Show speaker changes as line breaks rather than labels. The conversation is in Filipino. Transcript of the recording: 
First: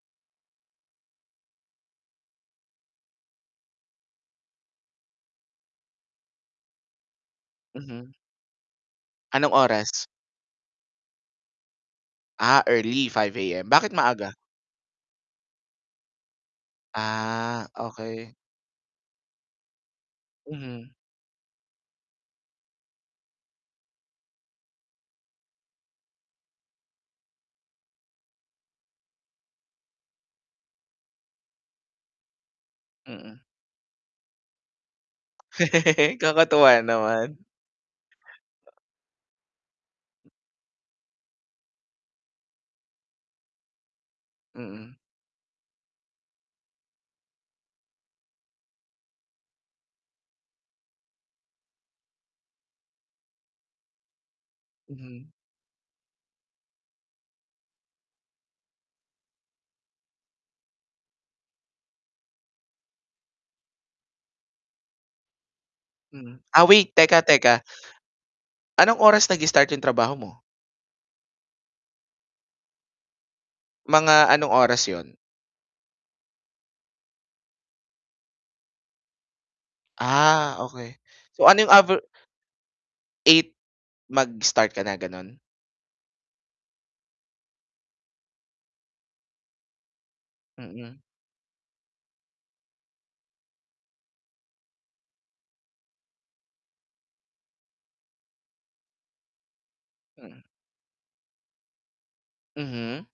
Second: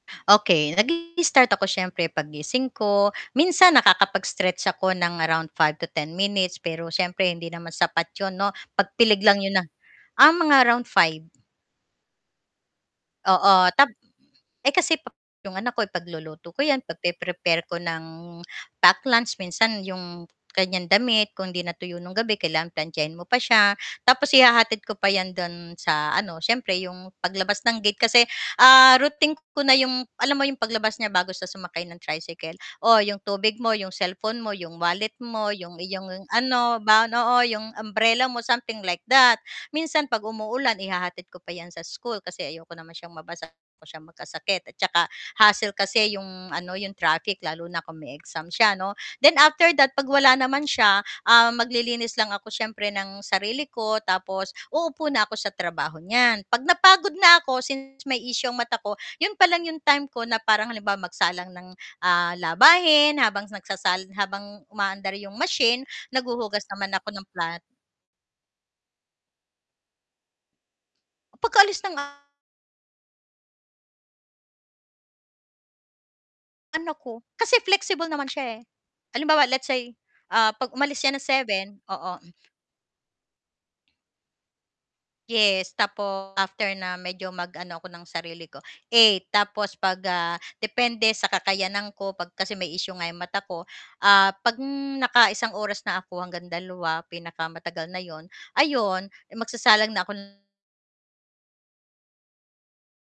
Okey, nag-i-start ako siyempre paggising ko, minsan nakakapag-stretch ako ng around 5 to 10 minutes, pero siyempre hindi naman
Mhm.
sapat yun 'no, pagpilig lang
Anong
yun na
oras?
ah, mga around 5.
Ah early, 5:00 AM,
Oo,
bakit
tap
maaga?
eh, kasi pa 'yong anak ko ipagluluto ko 'yan, pagpre-prepare
Ah,
ko ng
okey.
pack lunch minsan 'yong kanyang
Mhm.
damit kung 'di natuyo ng gabi kailangan plantsahin mo pa siya. Tapos ihahatid ko pa 'yan do'n sa ano, siyempre 'yong paglabas ng gate kasi, ah, routine ko na 'yong alam mo 'yong paglabas niya bago siya sumakay ng tricycle, o 'yong
Mm.
tubig mo, 'yong cellphone mo, 'yong wallet mo, 'yong iyong ano,
Kakatuwa
baon,
naman.
oo, 'yong umbrella mo, something like that. Minsan 'pag umuulan ihahatid ko pa 'yan sa school kasi ayoko naman siyang mabasa, ayaw ko siyang magkasakit at
Mm.
saka hassle kasi 'yong ano 'yong traffic lalo na kung may exam siya 'no. Then after that, 'pag wala naman siya, ah, maglilinis lang ako siyempre ng sarili ko tapos uupo na
Mhm.
ako sa trabaho niyan, 'pag napagod na ako since may issue ang mata ko, 'yon pa lang 'yong time ko na parang halimbawa magsalang ng, ah, labahin habang nagsasal habang umaandar 'yong machine
Mhm.
naghuhugas
Ah, wait,
naman ako
teka,
ng plat
teka. Anong oras nag-i-start yung trabaho mo?
Pagkaalis ng ah
Mga anong oras yun?
anak ko, kasi flexible naman siya eh. Halimbawa let's say, ah,
Ah
'pag
okey,
umalis siya ng
so ano
7,
yung aver
oo, hmm.
8, mag-start ka na, ganon?
Yes, tapos after na medyo mag-ano ako ng sarili ko, 8, tapos 'pag, ah,
Mm.
depende sa kakayanan ko, 'pag kasi may issue nga 'yong mata ko, ah, 'pag nakaisang oras na ako hanggang dalawa pinakamatagal na 'yon, ayun magsasalang na ako
Mm.
ng
Mhm.